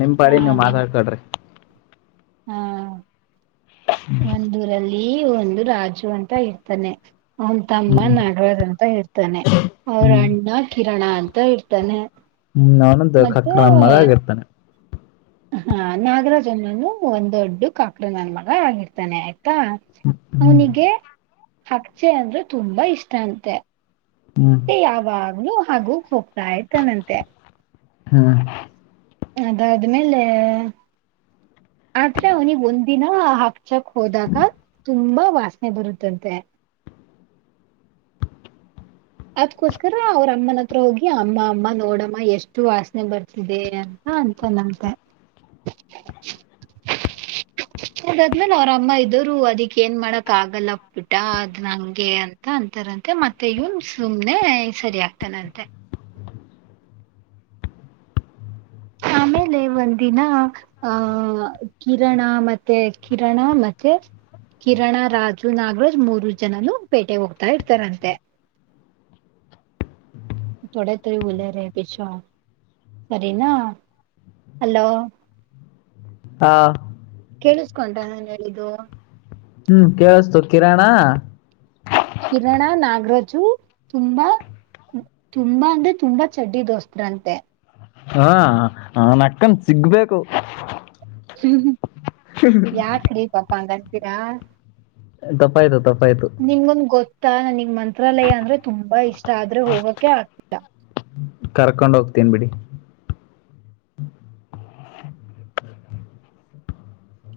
ನಿಮ್ಪಾಡಿ ನೀವವು ಮಾತಾಡ್ಕಡ್ರಿ ಹ್ಮ ಒಂದೂರಲ್ಲಿ ಈ ಒಂದು ರಾಜು ಅಂತ ಇರ್ತಾನೆ ಅವನ್ ತಮ್ಮ ಹ್ಮ್ ನಾಗರಾಜ್ ಅಂತ ಹೇಳ್ತಾನೆ ಅವ್ರ ಹ್ಮ್ ಅಣ್ಣ ಕಿ ಕ್ಷಣ ಅಂತ ಇರ್ತಾನೆ ಹ್ಮ್ ನನ್ದು ಖಕ್ರ ನಮ್ಮಾಗ ಆಗಿರ್ತಾನೆ ಹಾ ನಾಗರಾಜನ್ನನು ಒಂದೊಡ್ಡು ಕಾಕ್ರನನ್ ಮಗ ಆಗಿರ್ತಾನೆ ಆಯ್ತು ಾ ಹ್ಮ್ ಅವನಿಗೆ ಹಚ್ಚೆ ಅಂದ್ರೆ ತುಂಬಾ ಇಷ್ಟ ಅಂತೆ ಹ್ಮ್ ಹ್ಮ್ ಸ ಯವಾಗನು ಹಾಗು ಹೋಗ್ತಾಾಯ್ತನಂತೆ ಹಾ ಅದಾದ್ಮೇಲೆ ಆದ್ರೆ ಅವನಿಿಗೆ ಒಂದಿನ ಹಕ್ಚಕ್ ಹೋದಾಗ ತುಂಬಾ ವಾಸನೆ ಬರುತ್ತಂತೆ ಅದಕೋಸ್ಕರ ಅವ್ರ ಅಮ್ಮನತ್ರ ಹೋಗಿ ಅಮ್ಮ ಅಮ್ಮ ನೋಡಮ್ಮ ಎಷ್ಟು ವಾಸನೆ ಬರ್ತಿದೆ ಅಂತ ಅಂತನಂತೆ ಅದಾದ್ಮೇಲೆ ಅವ್ರಮ್ಮ ಇದರು ಅದಿಕ್ ಏನ್ ಮಾಡಕ್ ಆಗಲ್ಲ ಬಿಿಟ ಅದ್ ನಂಗೆ ಅಂತ ಅಂತಾರಂತೆ ಮತ್ತ ಇನ್ ಸುಮ್ನೆ ಸರಿ ಆಗ್ತಾನಂತೆ ಆಮೇಲೆ ಒಂದಿನ ಅಹ ಕಿರಣರಣ ಮತ್ತೆ ಕಿರಣರಣ ಮತ್ತೆ ಕಿರಣ ರಾಜು ನಾಗರಾಜ್ ಮೂರು ಜನನು ಪೇಟೆ ಹೋಗ್ತಾ ಇರ್ತಾರಂತೆ ೋಡೆ ತರಿ ಬಲ ರ ಪಿೋ ಸರಿ ನ ಹಲೋ ಹಾ ಕಳಿಸಸ್ಕೊಂಟ ನನ್ ಹೇಳಿದ್ದು ಹ್ಮ್ ಕವಸ್ತು ಕಿರಾಣ ಕಿರಣರಣ ನಾಗರಾಜು ತುಂಬಾ ತುಂಬಾ ಅಂದ್ರೆ ತುಂಬಾ ಚಡ್ಡಿ ದೋಸ್್ರಂತೆ ಹಾ ನನ್ ಅಕ್ಕನ್ ಸಿಗ್ಬೇಕು ಹ್ಮ್ ಯಾಕ್್ರೀ ಪಾಪ ಅಂಗ ಿದ್ದೀರಾ ತಪ್ಪಾಯ್ತು ತಪ್ಪಾಯ್ತು ಗೊತ್ತಾ ನನಗ್ ಮ ಮಂತ್ರಾಲಯ ಅಂದ್ರೆ ತುಂಬಾ ಇಷ್ಟ ಆದ್ರೆ ಹೋಗಕ್ಕೆೆ ಆಗ್ತ ಹ ಕರ್ಕೊಂಡ ಹೋಗ್ತೇನ್ ಬಿಿಡಿ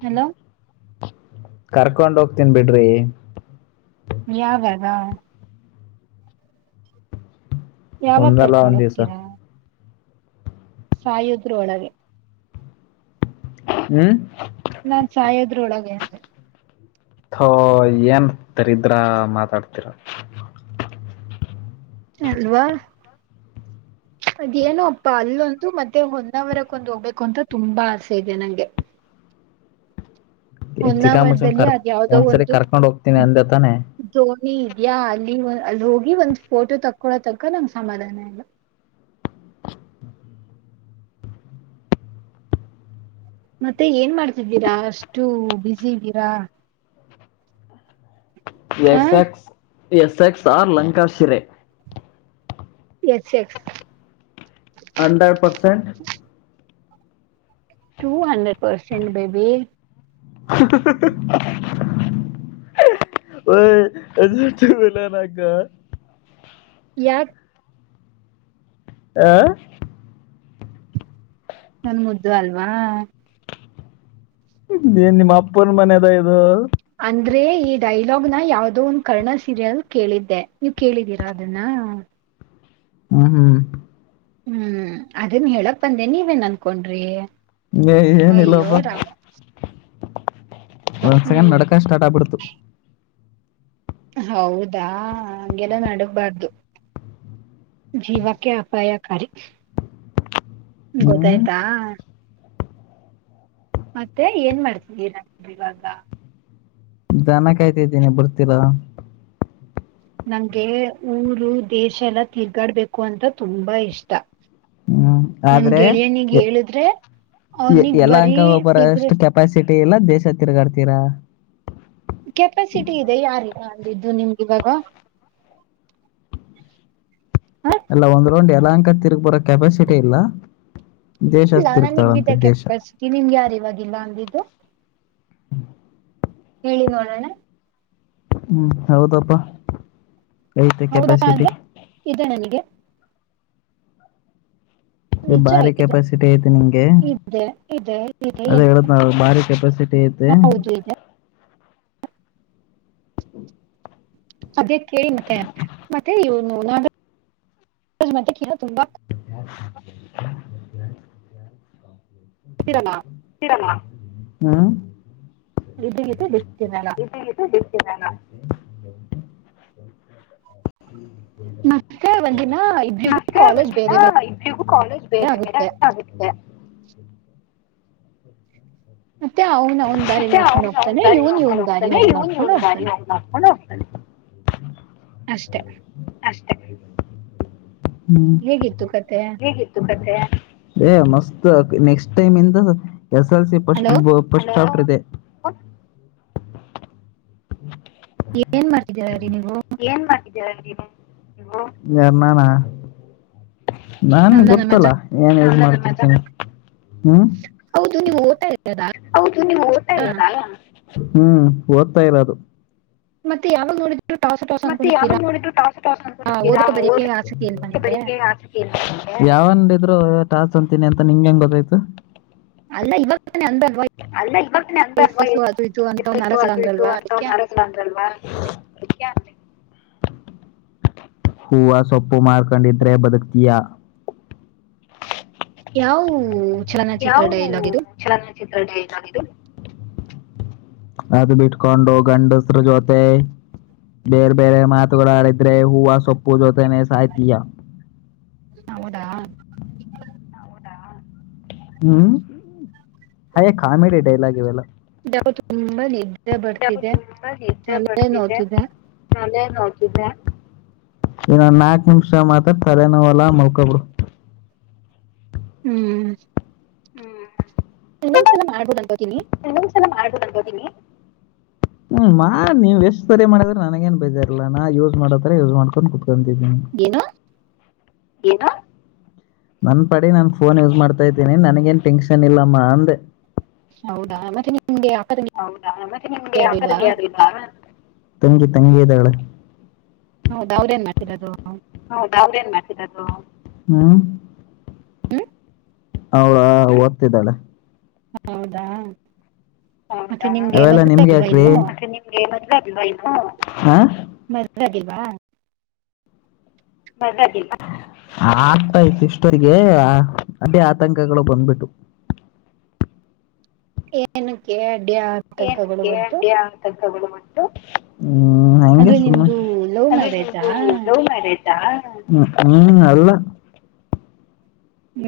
ಹಲೋ ಕರ್ಕೊಂಡ್ ಹೋಗ್ತೀನ್ ಬಿಡ್ರಿ ಯಾವದ ಯಾವಾಗ ಒಂದಲ್ಲ ಕರ್ಕೊಂಡ ಒಂದ್ ದಿವ್ಸ ಹೋಗ್ತೀರಾ ಸಾಯುದ್ರು ಒಳಗೆ ಹ್ಮ್ ನಾನ್ ಸಾಯೋದ್ರು ಒಳಗೆ ತೋ ಏನ್ಂತರಿದ್ರ ಮಾತಾಡ್ತೀರ ಅಲ್ವಾ ಅದೇನೋ ಅಪ್ಪ ಅಲ್ಲೊಂದು ಮತ್ತೆ ಹೊಂನಾವರಕ್ೊಂದು ಹೋಗ್ಬೇಕು ಅಂತ ತುಂಬಾ ಆಸೆ ಇದೆ ನಂಗೆ. ಚಕ್ಕ ಮಜನ್ ಹೊನ್ನಾವರದಲ್ಲಿ ಕರ್ ಅದ್ ಯಾವ್ದೋ ಒಂದ್ಸರಿ ಒಂದು ಕರ್ಕೊಂಡ್ ಹೋಗ್ತೀನಿ ಅಂದತಾನೆ ದೋಣಿ ಇದ್ಯಾ ಅಲ್ಲಿ ಅಲ್ಲಿ ಹೋಗಿ ಒಂದ್ ಫೋಟೋ ತಕ್ಕೊಳೋ ತಕ್ಕ ನಮ್ ಸಮಾಧಾನ ಇಲ್ಲ ಮತ್ತೆ ಏನ್ ಮಾಡ್ತಿದ್ದೀರಾ ಅಷ್ಟು ಬ್ಯುಸಿ ಇದ್ದೀರಾ ಆ S X S X R ಲಂಕಾಶಿರೆೇ ಎಕ್ ಎಕ್ hundred percent to hundred percent baby [unintelligible] [inaudible] ಯ ಆ ನನ್ ಮುದ್ದು ಅಲ್ವಾ ನೀನ್ನ ಅಪ್ಪನ ಮನೆದ ಇದು ಅಂದ್ರೆ ಈ ಡೈಲಾಗ್ನ ಯಾವ್ದೋ ಒಂದು ಕರ್ಣ ಸೀರಿಯಲ್ ಕೇಳಿದ್ದೆ ನೀವ್ ಕೇಳಿದ್ದೀರಾ ಅದನ್ನ ಹ್ಮ ಹ್ಮ್ ಹ್ಮ್ ಅದನ್ ಹೇಳಕ್ ಬಂದೇ ನೀವೇನ್ ಅನ್ಕೊಂಡ್ರಿ ಅಯ್ಯೋ ಏನಿಲ್ಲಪ್ಪ ರಾ [inaudible] ಒಂದ್ ಸಗಂಡ್ ಹ್ಮ್ ನಡಕ ಸ್ಟಾರ್ಟ್ ಆಗ್ಬಿಡ್ತು ಹೌದಾ ಹಗೆಲ್ಲ ನಡಗ್ಬಾರ್ದು ಜೀವಕ್ಕೆ ಅಪಾಯಕಾರಿ ಹ್ಮ್ ಗೊತ್ತಾಯ್ತಾ ಮತ್ತೆ ಏನ್ ಮಾಡ್ತಿ ಇವಾಗ ದನ ಕಾಯ್ತಾ ಇದ್ದೀನೆಿ ಬರ್ತಿೀರ ನಂಗೆ ಊರು ದೇಶ ಎಲ್ಲಾ ತಿರ್ಗಾಡ್ಬೇಕು ಅಂತ ತುಂಬಾ ಇಷ್ಟ ಹ್ಮ್ ನನ್ ಆದ್ರೆ ಗೆಳೆಯನಿಗ್ ಹೇಳಿದ್ರೆ ಅವನಿಗ್ ಬರೀ ಎಲ್ಲಾಅಂಕ ಒಬ್ಬರಷ್ಟು ಸಿಗ್ರೆಟ್ ಕೆಪಾಸಿಟಿ ಇಲ್ಲ ದೇಶ ತಿರ್ಗಾಡ್ತೀರಾ ಕೆಪಾಸಿಟಿ ಇದೆ ಯಾರು ಹಿದ್ದು ನಿಮ್ಗೆ ಇವಾಗ ಹ ಎಲ್ಲ ಒಂದು ್ ಎಲ್ಲಾಂಕ ತಿರ್ಗ್ ಬರೋ ಕೆಪಾಸಿಟಿ ಇಲ್ಲ ದೇಶ ಇಲ್ಲ ತಿರುಗ್ತಾಳಂತೆ ನನಗ್ ದೇಶ ಕೆಪಸಟಿ ನಿಮ್ಗೆ ಯಾರ ಇಿವವಾಗಿಲ್ಲ ಅಂದಿದ್ದು [inaudible] ಹೇಳಿ ನೋಡಣ್ಣ ಹ್ಮ್ ಹೌದಪ್ಪ ಐತೆ ಹೌದಪ್ಪ ಕೆಪಾಸಿಟಿ ಅಂದ್ರೆ ಇದೆ ನನಗೆ ಇ ನಿಜ ಭಾರಿ ಇದೆ ಕೆಪಾಸಿಟಿ ಐತೆ ನಿಂಗೆ ಇದೆ ಇದೆ ಇದೆ ಅದೇ ಇಲ್ಲ ಹೇಳತ್ ನ ಭಾರಿ ಕೆಪಾಸಿಟಿ ಐತೆ ಹೌದು ಇದೆ ಅದೇ ಕೇಳಿ ಮತ್ತೆ ಮತ್ತೆ ಇವನು ನ ಮತ್ತ ತುಂಬ ಹತೀರಲ್ಲ ಹ್ಮ ಇದಗ ಬಿ ಇಾನ ಮತ್ತೆ ಒಂದಿನ ಮ ಇಬ್ರಿಗೂ ಕಾಲೇಜ್ ಒಂದಿನ ಬೇರೆ ಇಬ್ಬರಿಗೂ ಕಾಲೇಜ್ ಬೇರೆ ಬೇರೆ ಆ ಆಗಿದೆ ಮತ್ತೆ ಅವ್ನ್ ಅವ್ನ್ ದಾರಿ ಮತ್ತೆ ನೋಡ್ಕೊಂಡ್ ಅವನು ಅವನ್ ಹೋಗ್ತಾನೆ ದಾರಿ ಇವ್ನ್ ನಾಕೊಂಡು ಇವ್ನ್ ದಾರಿ ಹೋಗ್ತಾನೆ ಹೋಗ್ ಇವನ್ ನೋಡ್ಕೊಂಡ್ ಇವನ್ ದಾರಿ ಹೋಗ್ತಾನೆ ಅವನ್ ಹಾಕೊಂಡು ಹೋಗ್ತಾನೆ ಅಷ್ಟೆ ಹ್ಮ್ ಕತೆ ಹೇಗಿತ್ತು ಕಥೆ ಏ ಮಸ್ತ ನೆಕ್ಸ್ಟ್ ಟೈಮ ಎಂತ ಎಸಲ್ಸ ಹಲೋ ಪಶ್ಚಿಮ ಾಪದೆ ಏನ್ ಮಾಡ್ತಿದ್ದೀರಿ ನೀವು ಏನ್ ಮಾಡ್ಿದ್ದೇವೆ ಎರನ್ನಣ ನನ್ ಅಲ್ಲ ನಮ್ಮ ಅಜ್ಜ ಗೊತ್ತಲ್ಲಾ ಏನ್ ಯ ಮಾಡ್ತಿದ್ದೇನೆ ಹ್ಮ ನ ಮಟ [inaudible] ಹೌದು ನಿಮ್ಗೆ ಓಟಾ ಇಲ್ಲದ ಹ್ಮ್ ಓದ್ತಾ ಇಲ್ಲ ಅದು ಮತ್ತೆ ಯಾವಾಗ ನೋಡ ಮತ್ತೆ ಯಾವಾಗ ನೋಡಿದ್ರು ಟಸ್ ಟಾಸ್ ಓದಕ್ಕೆ ಅಂತಕತೀರಾದ ಬರೆಯಕ್ಕೆ ಆಸಕ್ತಿ ಇಲ್ವಾ ನಿಮ್ಗೆ ಬ ಆಸತಿ ಇ ಟಾಸ್ ಅಂತೀನಿ ಅಂತ ನಿಂ ಹೆಂಗಗೆ ಗೊತ್ತಾಯ್ತು ಅಲ್ಲ ಇವಾಗ ತಾನೇ ಅಂದಲ್ವಾ ಅ ಅಲ್ವಾ ಅಂತ ಎಸ್ ಅದು ಇದು ಅಂತ ಒಂದ್ ನಾಲ್ಕು ಸಲ ಅಂದ್ರಲ್ವಾ ಅದಕ್ಕೆ ಒ ಅಂದಲ್ವಾ ಹೂವ ಸೊಪ್ಪು ಮಾರ್ಕಂಡಿದ್ರೆ ಬದುಕ್ತಿಯಾ ಯಾವ ಚಲನಚಿತ್ರ ಯಾವು ಡೈಲಾಗ್ ಇದು ಚನಚಿತ್ರ ಅದು ಬಿಟ್ಕೊಂಡು ಗಂಡಸರು ಜೊತೆ ಬೇರೆ ಬೇರೆ ಮಾತುಗಳು ಆಡಿದ್ರೆ ಹೂವ ಸೊಪ್ಪು ಜೊತೆನೆ ಸಾಯ್ತ್ಲಯ ಹೌದಾ ಹ್ಮ್ ಹಯೇ ಕಾಮಿಡಿ ಡೈಲಾಗ್ ಇವೆಲ್ಲ ಹಂಬನೆಿ ತುಂಬಾ ನ್ದೆ ಬರ್ತಿದೆ ನೋಡ್ತಿದ್ದೆ ಅೇ ಇನ್ನೊ ನಾಕ್ ನಿಮಷ ಮಾತ್ರ ತಲೆನೋ ಅಲ್ಲಾ ಮಲ್ಕಬಡು ಹ್ಮ್ ಇನ್ನ್ ಚೆ ಮಾಡ್ಬಡ ಇನೊದ್ದು ಚಲ ಮಾಡ ಹ್ಮ ಮಾ ನೀ್ ಎಷ್ಟು ಸರಿ ಮಾಡಿದ್ರೆ ನನಗೇಏನ್ ಬೇಜಾರ್ಲ್ಲ ನಾ ಯೂಸ್ ಮಾಡೋತ್ರರ ಯೂಸ್ ಮಾಡ್ಕೊಂಡು ಕುೂಿ ಂತಿದ್ದ ಏನು ನನ್ ಪಡೆ ನಾನು ಫೋನ್ ಯೂಸ್ ಮಾಡ್ತಾ ಇದ್ದೀನಿ ನನ್ಗೇನ್ ಟೆನ್ಷನ್ ಇಲ್ಲಮ್ಮ ಅಂದೆ ಹೌದಾ ಮತ್ತೆ ನಿಮ್ಗೆ ಅಕ್ಕ ತಂಗಿ ಹೌದಾ ಮತ್ತೆ ನಿಮ್ಗೆ ಯಾರು ಇಲ್ವಾ [unintelligible] ತಂಗಿ ಇದ್ದಾಳೆ. ಹೌದ ಅವ್ರೇಏನ್ ಮಾಡ್ತಿರೋದು. ಹೌದಾ ಅವ್ರೇನ್ ಮಾಡ್ತಿರೋದು ಹ್ಮ್ ಅವಳಾ ಓದ್ತಿದ್ದಾಳೆ. ಹೌದಾ ಮತ್ತೆ ಹೌದಾ ನಿಮ್ಗೆ ಅವೆಲ್ಲ ಮದ್ವೆ ಆಗಿಲ್ವಾ ನಿಮಗ್ಯಾಕ್ರಿ ಇನ್ನು ಮತ್ತೆ ನಿಮಗೆ ಮದುವೆ ಆಗಿಲ್ವಾ ಇನ್ನೂ ಹಾ ಮದುವೆ ಆಾಗಿಲ್ವಾ [unintelligible] ಆಗ್ತಾ ಇತ್ತು ಇಷ್ಟರ್ಗೆ ಅದ ಆತಂಕಗಳು ಬಂದ್ಬಿಟ್ಟು ಏನು ಕೇಳ [unintelligible] [unintelligible] ಹ್ಮ್ ಹಗೆ ಅಂದ್ರೆ ಸುಮ್ಮ ನಿಮ್ದು ಲವ್ ಅಂದ್ರೆ ಮ್ಯಾರೇಜಾ ನಿಮ್ದು ಲವ್ ಮ್ಯಾರೇಜ ಹ್ಮ್ ನಲ್ಲ- ಹ್ಮ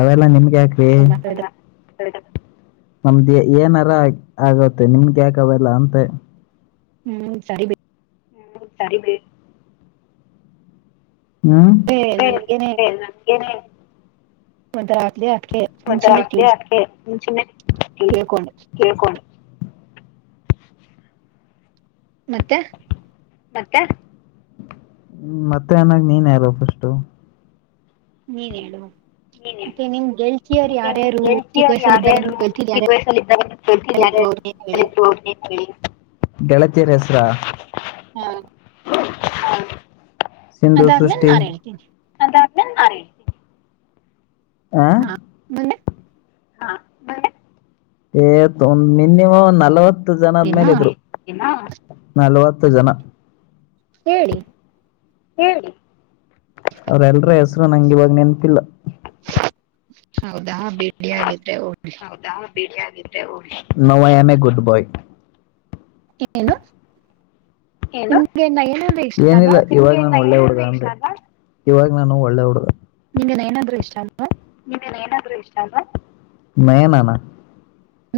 ಅವೆಲ್ಲ ನಿಮಗೆ ಹ ಯಾಕೆ ಮಾತಾಡಿದ ನಮ್ದ ಏನಾರ ಆಗತ್ತೆ ನಿಮ್ದ ಯಾಕಾವಲ್ಲ ಅಂತೆ. ಹ್ಮ್ ಸರಿ ಸರಿ ಹ್ಮ್ ಬಿಟ್ರೆ ಸೇ ಸೇ ನನ್ಗೆನೆ [unintelligible] [unintelligible] ಮುಚನ್ನ ತೀ ಮುಂಚೇನೆ [unintelligible] ಕೇಳ್ಕೋಣ ಮತ್ತೆ ಮತ್ತೆ ಅನಾಗ ನೀನ್ ಯಾರು ಫಸ್ಟು ನೀನ್ ಹೇಳು ನೀನ ಮತ್ತೆ ನಿಮ್ ಗೆಳತಿಯರು ಮತ್ತೆ ನಿಮ ಯಾರ್ಯಾರು ಚಿಕ್ಕ ಗೆಳತಿಯರ ವಯಸ್ಸಲ್ಲಿ ಇದ್ದಾಗ ಯಾರ್ಯಾರು ನಿಮ್ ಗೆಳತಿರ್ ಚಿಕ್ಕ ವಯಸ್ಸಲ್ಲಿ ಇದಿದ್ದಾಗ ನಿಮ್ ಯಾರ್ಯಾರಿದ್ರು ಅವ್ರನ್ನೇನು ಹೇಳಿ ಗೆಳತಿಯರ ಯಾರ್ ಯಾರ್ ಇದ್ರು ಅವರ ನೇಮ್ ಹೇಳಿ ಗೆಳತಿಯರ ಗೆಳತಿಯರ ಹೆಸರಾ ಹಾ ಹಾ ಸಿಂಧು ಅದಾದ್ಮೇಲೆ ಸೃಷ್ಟಿ ನಾನ್ ಹೇಳ್ತೀನಿ [unintelligible] ಹಾ ಮುಂದೆ ಹ ಮುಂದೆ ಎ ಥೂ ನೀನಿವ ಒಂದ ನಲವತ್ತ [unintelligible] ಜನದ ನಾ ಮೇಲೆ ಇದ್ರು. ನಲ್ವತ್ತು ಜನ ಹೇಳಿ ಹೇಳಿ ಅವ್ರಲ್ರ ಹೆಸರು ನಂಗ ಇವಾಗ ನೆನಪ್ಪಿಲ್ಲ ಹೌದಾ ಬಿಡಿ ಹಾಗಿದ್ರೆ ಹೌದಾ ಬಿಡಿ ಹಾಗಿದ್ರೆ ಹೋಗೀ ನೌ ಇಯಂ ಎ ಗುಡ್ ಬೊಯ್ ಏನು ಏ ನಿಮ್ಗೆ ನಯನಂದ್ರೆ ಇಷ್ಟ ಏನಿಲ್ಲ ಅಲ್ವಾ ಇವಾಗ ನ ಒಳ್ಳೆ ಇವಾಗ ನಾನು ಒಳ್ಳೆ ಹಡ ನಿಮ್ಗೆನ್ೇನಾದ್ರೂ ಇಷ್ಟ ನಯನಾನ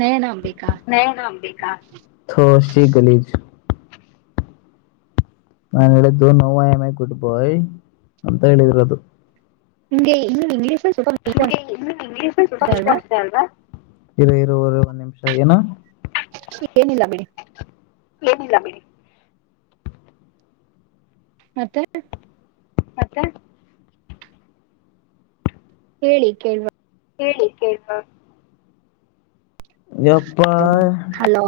ನಯನ ಅಂಬಿಕಾ ನ ನ ಬ ೋಶಿ ಗಲಿಜ ನಾನನ್ ಹೇಳಿದ್ದು ನೌ ಇಯಂ ಎ ಗುಡ್ ಬಾಯ್ ಅಂತ ಹೇಳಿದರದು ಇ ಇ ಇಂಗ್ಲೀಷ್ ಸೂಪರ್ ಇರೋ ಇರವರೆ ಒ ನಿಮಿಷ ಏನ ಏನಿಲ್ಲ ಬಿಡಿ ಏನಿಲ್ಲ ಬಿಡಿ ಮತ್ತೆ ಮತ್ತೆ ಹೇಳಿ ಕೇಳವಾ ಹೇಳಿ ಕೇೇಳುವ ಯಪ್ಪಾ ಹಲೋ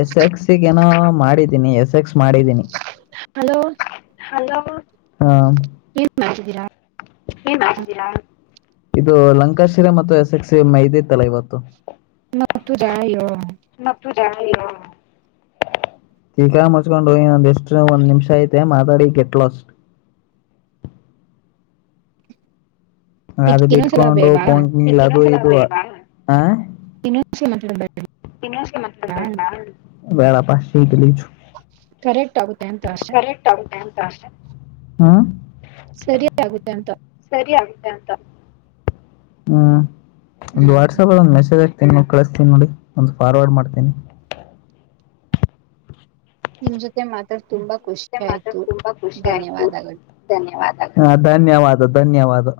ಎಸ ಎಕ್ಸಿಕ್ಏನ ಮಾಡಿದ್ದೀನಿ ಎಸ್ ಎಕ್ಸ್ ಮಾಡಿದ್ದೀನಿ ಹಲೋ ಹಾ ಏನ್ ಮಾಡ್ತಿದ್ದೀರಾ ಏನ್ ಮಾಡಿದ್ದೀರಾ ಇದು ಲಂಕಾಶಿರ ಮತ್ತು ಎಸ್ ಎಕ್ಸ ಮೈದಿ ತಲ ಇವತ್ತು ನ ತುರೋ ಚೀಕ್ಕಾ ಮುಚ್ಕೊಂಡು ಹೊಂದ ಎಷ್ಟು ಒಂದ್ ನಿಮಿಷ ಐತೆ ಮಾತಾಡಿ ಗೆಟ್ ಲಾಸ್ಟ್ ಈಗ ಅದು ಇನ್ನೊಂದ್ಸಲ ಬಿಟ್ಕೊಂಡು ಬೇಡವಾ ಕಂಕನಿ ಲದು ಇ ಆ ಇಂಗ್ಷ ಮಾತಾಡಬೇ್ದು ಬೇಡಪ್ಪ ಚಿ ಗಲೀಜು ಕರೆಕ್ಟ್ ಆಗುತ್ತೆ ಅಂತ ಅಷ್ಟೆ ಕರೆಕ್ಟ್ ಆ ಅಂತೆ ಸರಿ ಆಗುತ್ತೆ ಅಂತ ಸರಿ ಆಗುತ್ತೆ ಅಂತ ಹ್ಮ ಒಂದು ಹ್ಮ್ ವಾಟ್ಸ್ಆಪ್ ಅ ಒಂದು ಮೆಸೇಜ್ ಹಾಕಿ ತಿ ಕಳಿಸತೀನಿ ನೋಡಿ ಒಂದು ಫಾರ್ವರ್ಡ್ ಮಾಡ್ತೀನಿ ನಿಮ್ ಜೊತೆ ಮಾತಾಡ್ತ ನಿ ಜೊತೆ ಮಾತ್ರ ತುಂಬಾ ಖುಷಿ ಆಯ್ತು ಧನ್ಯವಾದಗಳು ಧನ್ಯವಾದ ಹಾ ಧನ್ಯವಾದ ಧನ್ಯವಾದ